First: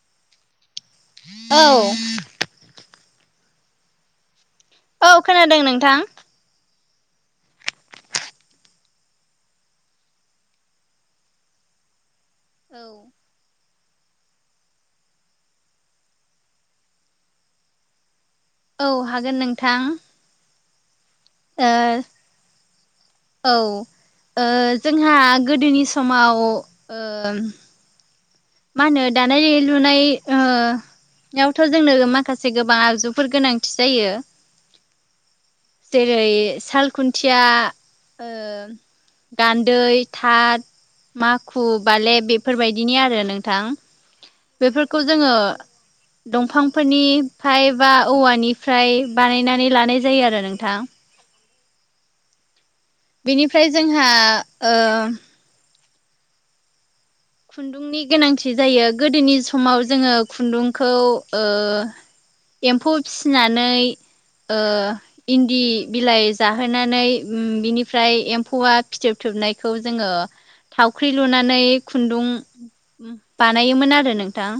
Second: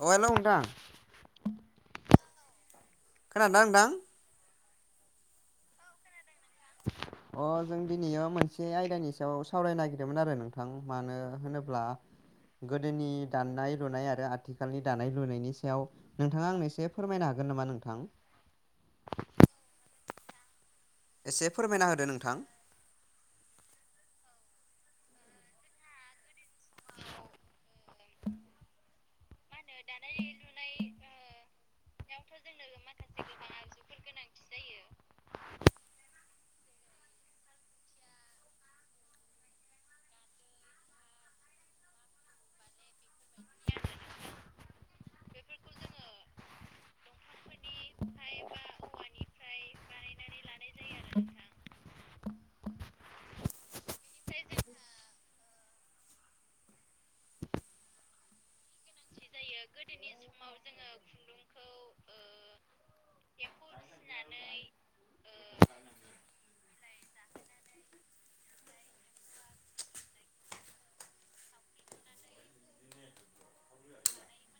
अ hello नोंथां औ खोनादोंना नोंथां औ खोनादों नोंथां [inaudible] अ जों दिनैयो मोनसे आयदानि सायाव सावरायनो नागिरदोंमोन आरो नोंथां मानो होनोब्ला गोदोनि औ दानाय लुनाय आरो आथिखालनि दानाय लुनायनि सायाव नोंथाङा आंनो एसे फोरमायनो हागोन नामा नोंथां औ हागोन नोंथां एसे फोरमायना ओ होदो नोंथां औ ओ जोंहा गोदोनि समाव व ओ मा होनो दानाय लुनाय ओ यावथ' जोंनो माखासे गोबां आगजु फोर गोनांथि जायो जेरै साल खुन्थिया ओ गान्दै, थाथ, माखु, बाले बेब बेफोरबायदिनि आरो नोंथां बेफोरखौ जोङो दंफांफोरनि फाइप बा औवानिफ्राय बानायनानै लानाय जायोआरो नोंथां बेनिफ्राय जोंहा ओ खुन्दुंनि गोनांथि जायो गोदोनि स समाव जोङो खुन्दुंखौ ओ एम्फौ फिसिनानै ओ इन्दि बिलाइ जाहोनानै बिनिफ्राय एम्फौवा फिथोब थोबनायखौ जोङो थावख्रि लुनानै खुन्दुं बानायोमोन आरो नोंथां।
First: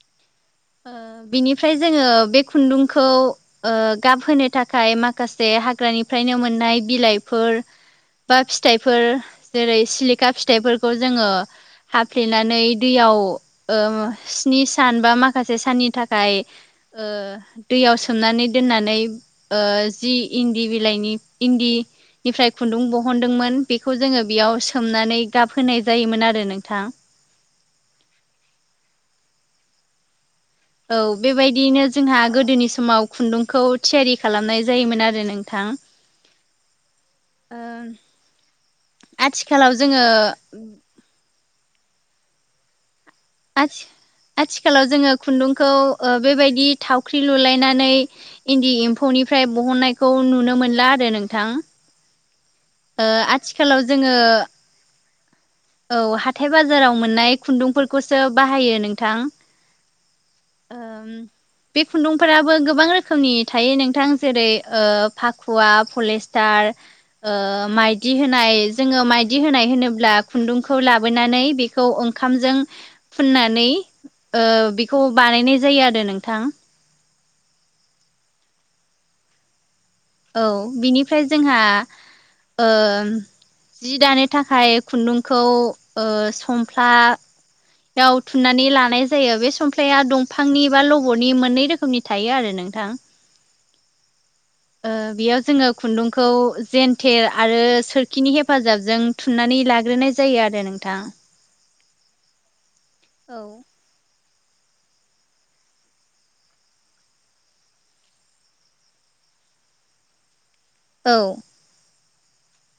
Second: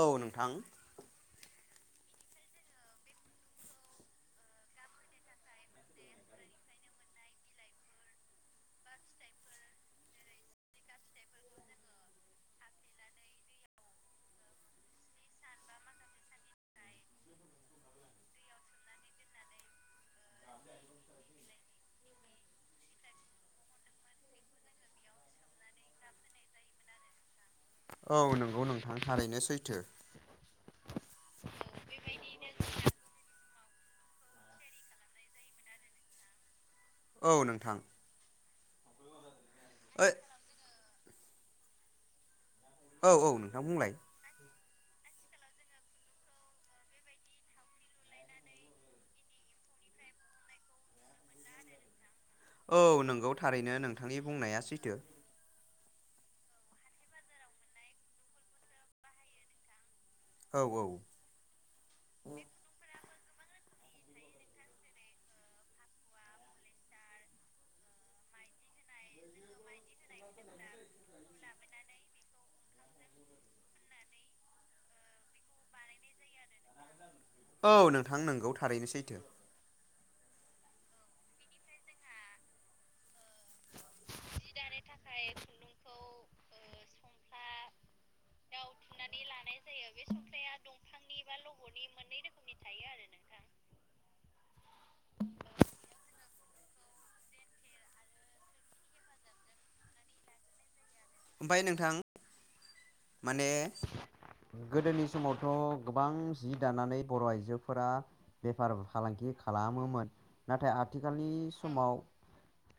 औ नोंथां ओ बिनिफ्राय जोङो बे खुन्दुंखौ ओ गाब होनो थाखाय माखासे हाग्रानिफ्रायनो मोननाय बिलाइफोर बा फिथाइफोर जेरै सिलिखा फिथाइफोरखौ जोङो हाफ्लेनानै दैयाव ओ स्नि सान बा माख माखासे साननि थाखाय ओ दैयाव सोमनानै दोननानै ओ जि इन्दि बिलाइनि इन्दि निफ्राय खुन्दुं बहनदोंमोन बेखौ जोङो बेयाव सोमनानै गाबहोनाय जायोमोन आरो नोंथां। औ नोंगौ नोंथां थारैनो सैथो। औ बेबायदियैनो जोंहा गोदोनि समाव खुन्दुंखौ थियारि खालामनाय जायोमोन आरो नोंथां। औ ओ नोंथां। आथिखालाव जोङो ओइ औ औ नों आथि आथिखालाव जोङो खुन्दुंखौ ओ बेबायदि थावख्रि लुलायनानै इन्दि एम्फौनिफ्राय बहननायखौ नुनो मोनला आरो नोंथां। औ ओ नंगौ थारैनो आथिखालाव जोङो नोंथांनि बुंनाया सैथो। औ हाथाय बाजाराव मोननाय खुन्दुंफोरखौसो बाहायो नोंथां। औ औ ओम बे खुन्दुंफोराबो गोबां रोख खोमनि थायो नोंथां जेरै ओ फाखुवा पलिस्टार। ओ माइदि होनाय जोङो माइदि होनाय होनोब्ला खुन्दुंखौ लाब बोनानै बेखौ ओंखामजों फुननानै ओ बेखौब बानायनाय जायो आरो नोंथां। औ नोंथां नोंगौ थारैनो सैथो। औ बिनिफ्राय जोंहा ओ जि दानोथ थाखाय खुन्दुंखौ ओ समफ्ला आव थुननानै लानाय जायो बे समफ्लाया दंफांनि एबा लबरनि मोननै रोखोमनि थायो आरो नोंथां। ओ बेयाव जोङो खुन्दुंखौ जन्थेर आरो सोरखिनि हेफाजाबजों थुनानै लाग्रोनाय जायो आरो नोंथां। ओमफाय नोंथां औ माने गोदोनि समावथ' गोबां जि दानानै बर' आइजोफोरा बेफार फालांगि खालामोमोन नाथाय आथ औ थिखालनि समाव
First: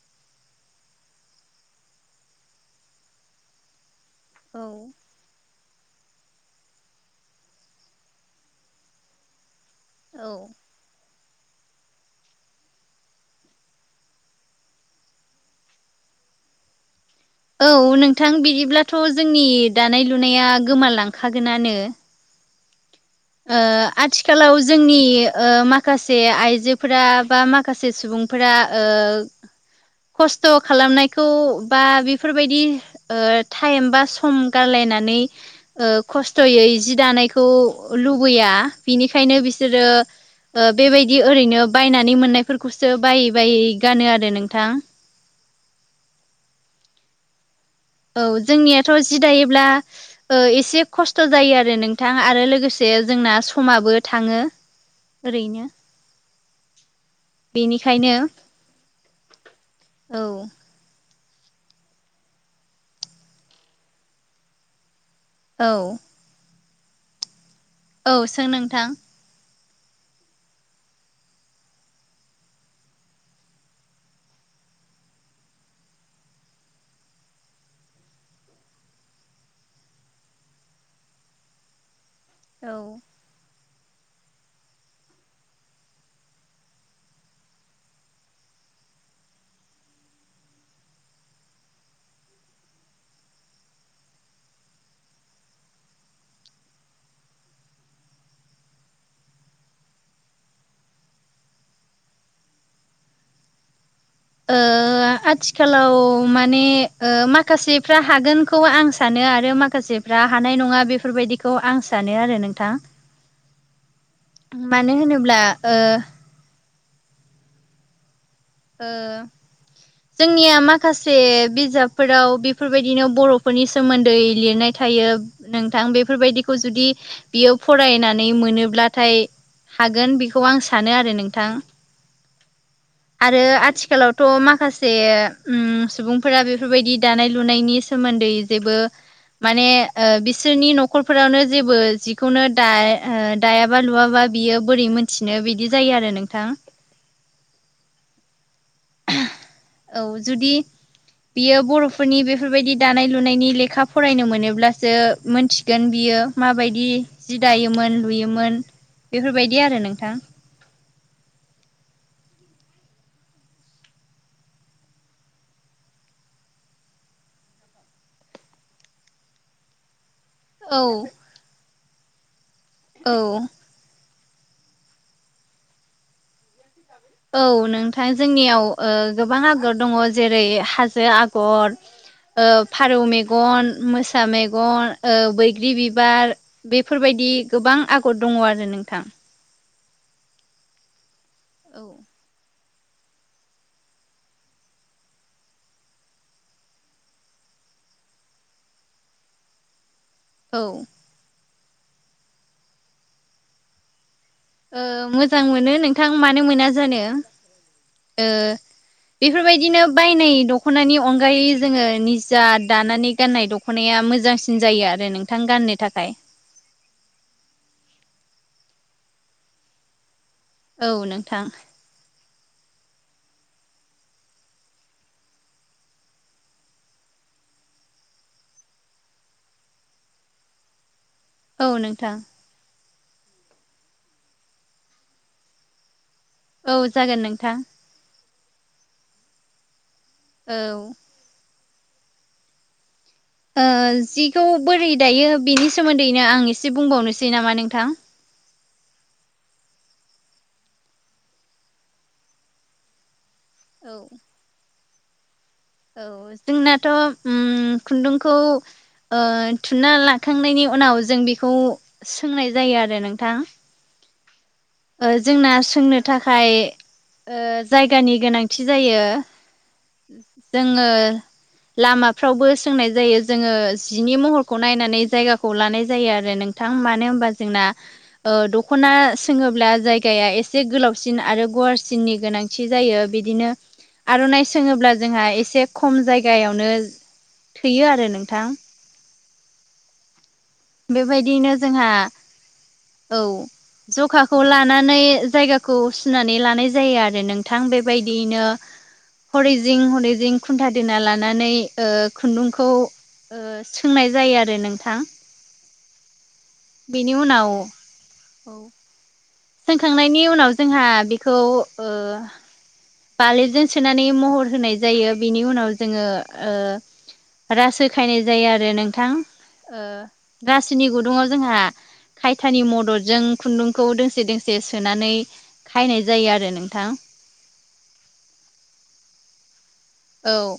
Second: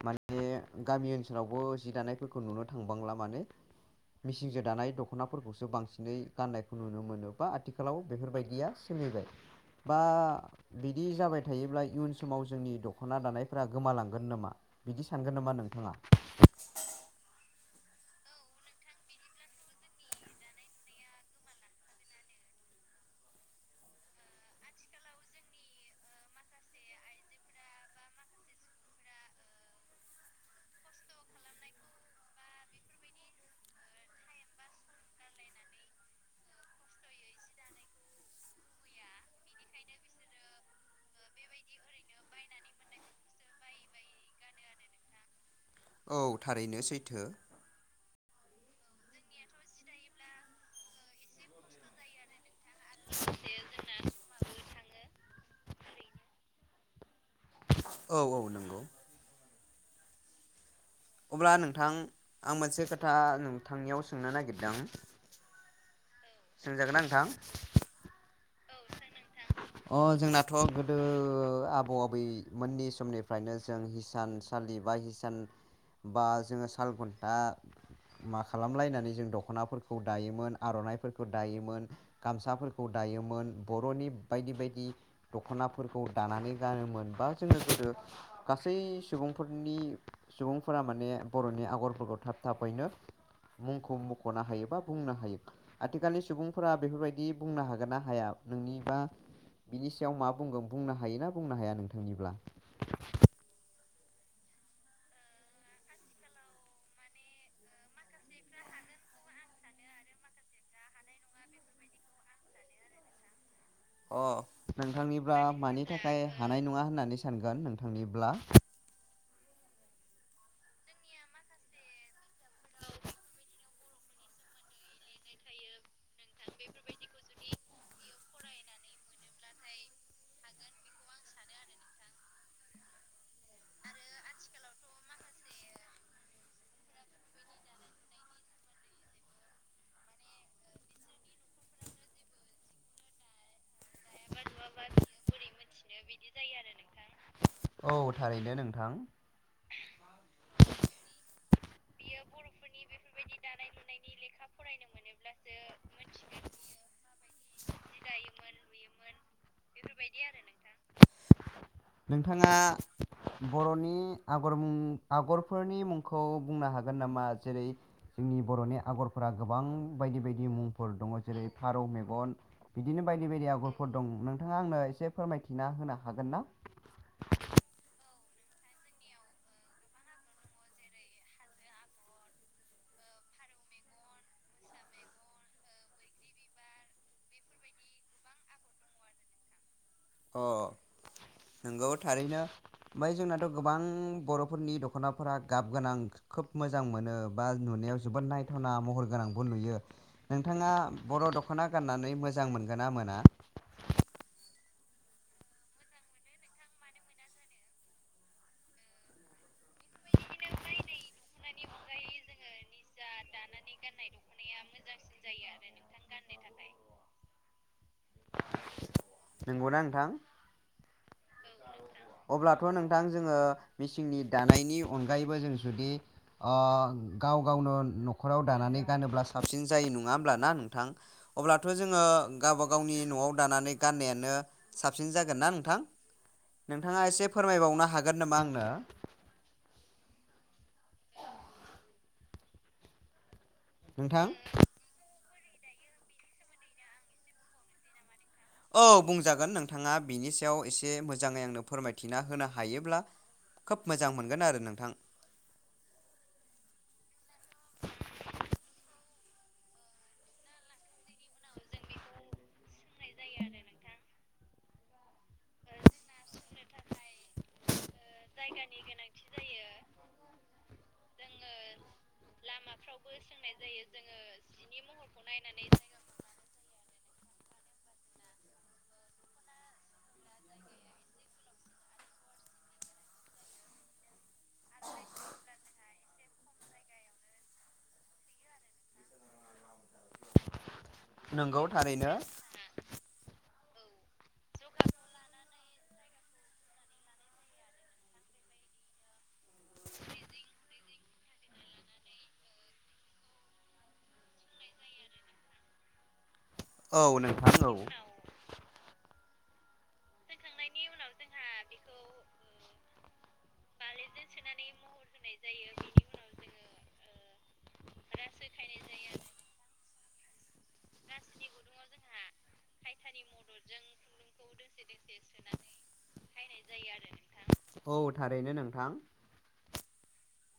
माने गामि ओनसोलावबो जि दानायफोरखौ नुनो थां बांला मानो औ मिसिंजो दानाय दख ख'नाफोरखौसो बांसिनै गाननायखौ नुनो मोनो बा आथिखालाव बेफोरबायदिया सोलिबाय। बा औ बिदि जाबाय थायोब्ला इयुन समाव जोंनि दख'ना दानायफ्रा गोमालांगोन नोमा? बिदि सानगोन नामा नोंथाङा? औ नोंथां बिदिब्लाथ' जोंनि दानाय लुनाया गोमालालांखागोनानो। ओ आथिखालाव जोंनि ओ माखासे आइजोफोरा बा माखासे सुबुं फोरा ओ खस्थ' खालामनायखौ बा बेफोरबायदि ओ टाइम बा सम गारलायनानै ओ खस्थ'यै जि दानायखौ लुबैया बिनिखायनो बिसोरो ओ बेबायदि ओरैनो बायनानै मोननायफोरखौसो बायै बायै गानो आरो नोंथां। औ थारैनो सैथो। औ जोंनियाथ' जि दायोब्ला ओ एसे खस्थ' जायो आरो नोंथां आरो लोगोसे जोंना समाबो थाङो। ओरैनो बेनि बेखायनो औ औ नंगौ औ। अब्ला नोंथां आं मोनसे खोथा नोंथांनियाव सोंनो नागिरदों। औ। सोंजागोन ना नोंथां? औ सोर नोंथां। अ जोंनाथ' गोदो आबौ आबैमोननि समनिफ्रायनो जों हिसान स सालि बा हिसान बा जोङो साल घुन्टा मा खालामलायनानै जों दख'नाफोरखौ दायोमोन आर'नाइफोरखौ दायोमोन। औ गामसाफोरखौ दायोमोन। ‌ बर'नि बायदि बायदि दख'नाफोरखौ दानानै गानोमोन बा जोङो गोदो गासै सुबुंफोरनि सुबुंफोरा माने बर'नि आगरफोरखौ थाब थाबैनो मुंखौ मख'नो हायोबा बुंनो हायोबा। आथिखालनि सुबुंफोरा बेफोरबायदि बुंनो हागोन ना हाया नोंनि बा बिनि सायाव मा बुंगोन बुंनो हायोना बुंनो हाया नोंथांनिब्ला ओ आथिखालाव माने ओ माखासेफ्रा हागोनखौ आं सानो आरो माखासे रा हानाय नङा बेफोरबायदिखौ आं सानो आरो नोंथां अ मानो नोंथांनिब्ला होनोब्ला ओ मानि थाखाय हानाय नङा होननानै सानगोन नोंथांनिब्ला ओ जोंनिया माखासे बिजाबफोराव बेफोरबायदिनो बर'फोरनि सोमोन्दै लिरनाय थायो नोंथां बेफोरबायदिखौ जुदि बियो फरायनानै मोनोब्लाथाय हागोन बेखौ आं सानो आरो नोंथां। आरो आथिखालावथ' माखासे ओमसुबुंफोरा बेफोरबायदि दानाय लुनायनि सोमोन्दै जेबो माने ओ बिसोरनि न'खरफोरावनो जेबो जिखौनो दा ओ दायाबा लुवाबा बियो बोरै मोनथिनो बिदि जायो आरो नोंथां। औ थारैनो नोंथां। औ जुदि बियो बर' बेफोरबायदि दानाय लुनायनि लेखा फरायनो मोनोब्लासो मोनथिगोन बियो माबायदि जि दायोमोन लुयोमोन बेफोरबायदि आरो नोंथां। [unintelligible] नोंथाङा बर'नि आगर मुं आगरफोरनि मुंखौ बुंनो हागोन नामा जेरै जोंनि बर'नि आगरफोरा गोबां बायदि-बायदि औ मुंफोर दङ जेरै फारौ मेगन बिदिनो औ बायदि-बायदि आगर फोर दं नोंथाङा आंनो एसे फोरमायथिना होनो हागोन ना। औ नोंथां जोंनियाव ओ गोबां आगर दङ जेरै हाजो आगर ओफारौ मेगन मोसा मेगन ओ बैग्रि बिबार बेफोरबायदि गोबां आगर दङ आरो नोंथां। अ औ नोंगौ थारैनो। ओमफ्राय जोंनाथ' गोबां बर'फोरनि दख'नाफोरा गाब गोनां खोब मोजां मोनो बा नुनायाव जोबोद नायथावना महर गोनांबो नुयो। नोंथाङा औ बर' दख'ना गाननानै मोजां मोनगोन ना मोना। ओ मोजां मोनो नोंथां मानो मोना जानो। बेफोरबायदिनो बायनाय दख'नानि अनगायै जोङो निजा दानानै गाननाय दख'नाया मोजांसिन जायो आरो नोंथां गाननो थाखाय। गाननो थाखाय नोंगौना नोंथां। औ नोंथां [unintelligible] अब्लाथ' नोंथां जोङो मेचिननि दानायनि अनगायैबो जों जुदि गाव गावनो नखर नखराव दानानै गानोब्ला साबसिन जायो नङा होमब्लाना नोंथां औ अब्लाथ' जोङो नोंथां गावब गावनि न'आव दानानै गाननायानो साबसिन जागोन ना नोंथां औ नोंथाङा जागोन एसे नोंथां फोरमायबावनो हागोन नामा आंनो औ। ओ नोंथां जिखौ बोरै दायो बिनि सोमोन्दैनो आं एसे बुंबावनोसै नामा नोंथां। औ बुंजागोन नोंथाङा बिनि सायाव एसे मोजाङै आंनो फोरमायथिना होनो हायोब्ला खोब औ मोजां मोनगोन आरो नोंथां। औ जोंनाथ' खुन्दुंखौ थुनना लाखांनायनि उनाव जों बेखौ सोंनाय जायो आरो नोंथां जोंना सोंनो थाखाय जायगानि गोनांथि जायो। जोङो लामाफ्रावबो सोंनाय जायो जोङो जिनि महर नायनानै जायगाखौ लानाय जायो आरो नोंथां मानो होनबा जोंना दखना सोङोब्ला जायगाया एसे गोलावसिन आरो गुवारसिननि गोनांथि जायो बिदिनो आर'नाइ सोङोब्ला जोंहा एसे खम जायगायावनो थैयो आरो नोंथां बेबायदिनो नंगौ जोंहा थारैनो औ जखाखौ लानानै जायगा खौ सुनानै लानाय जायो आरो नोंथां बेबायदियैनो हरै जिं हरै जिं खुन्था दोना लानानै खुन्दुंखौ सोंनाय जायो आरो नोंथां औ बेनि उनाव नोंथां औ औ सोंखांनायनि उनाव जोंहा बेखौ बालेबजों सोनानै महर होनाय जायो बिनि उनाव जोङो रासो खायनाय जायो आरो नोंथां रासोनि गुदुङाव जोंहा खायथानि मददजों खुन्दुंखौ दोंसे दोंसे सोनानै फायनाय जायो आरो नोंथां औ थारैनो नोंथां औ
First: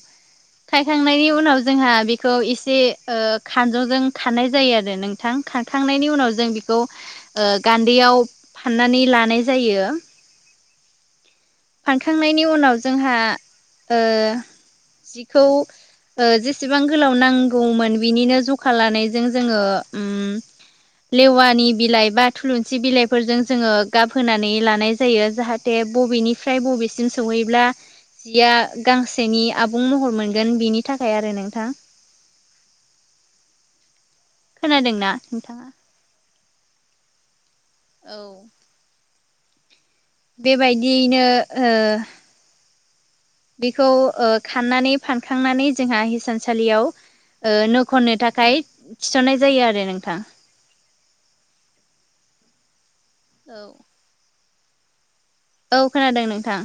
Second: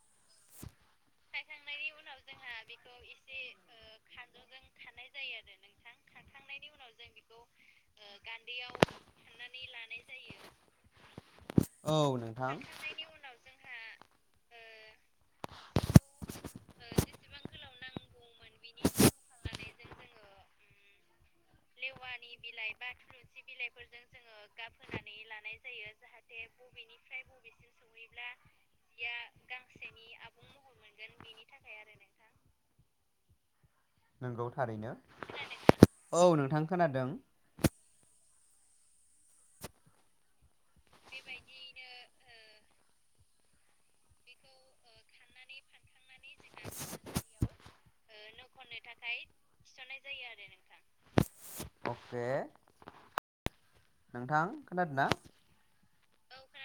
खायखांनायनि उनाव जोंहा बेखौ एसे खानजंजों खारानाय जायो आरो नोंथां खांखांनायनि उनाव जों बेखौ गान्दैयाव फाननानै लानाय जायो औ फानखांनायनि नोंथां उनाव जोंहा जिखौ जेसेबां गोलाव नांगौमोन बिनिनो जखा लानायजों जोङो लेवानि बिलाइ बा थुलुंसि बिलाइफोरजों जोङो गाबहोनानै लानाय जायो जाहाथे बबेनिफ्राय बबे सिम सौहैब्ला जिया गांसेनि आबुं महर मोनगोन बिनि थाखाय आरो नोंथां नंगौ थारैनो खोनादोंना नोंथाङा? औ नोंथां खोनादों औ बेबायदियैनो [inaudible] बेखौ खाननानै फानखांनानै जोंहा हिसानसालियाव ओ नो खननो थाखाय थिसननाय जायो आरो नोंथां अखे [inaudible] नोंथां औ खोनादों नोंथां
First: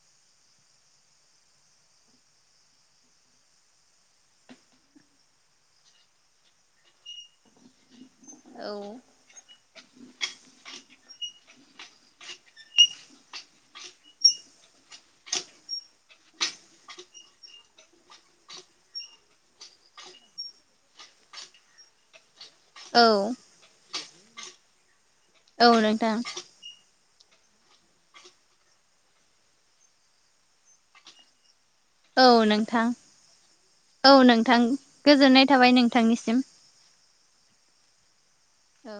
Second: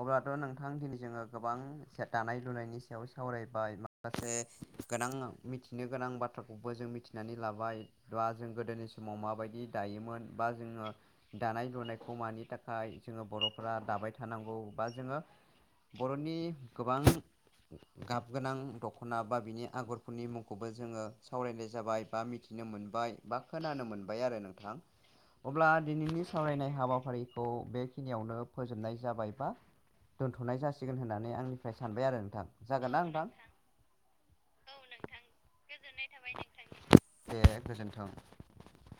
औ खोनादों अब्लाथ' नोंथां दिनै जोङो गोबां दानाय लुनायनि सायाव सावरायबाय माखासे गोनां मिथिनो गोनां बाथ्राखौबो जों मिथिनानै लाबाय दा जों औ गोदोनि समाव माबायदि दायोमोन बा जोङो दानाय लुनायखौ मानि थाखाय जोङो बर फोरा दाबाय थानांगौ बा जोङो बरनि गोबां गाब गोनां दखना बा बिनि आगरफोरनि मुंखौबो जोङो सावरायनाय जाबाय बा मिथि मिथिनो औ मोनबाय बा खोनानो मोनबाय आरो नोंथां औ अब्ला नोंथां दिनैनि सावरायनाय हाबाफारिखौ खौ बेखिनियावनो फोजोबनाय जाबाय बा दोन्थनाय जासिगोन होननानै आंनि औ नोंथां औ नोंथां गोजोननाय थाबाय नोंथांनिसिम दे गोजोन्थों ओ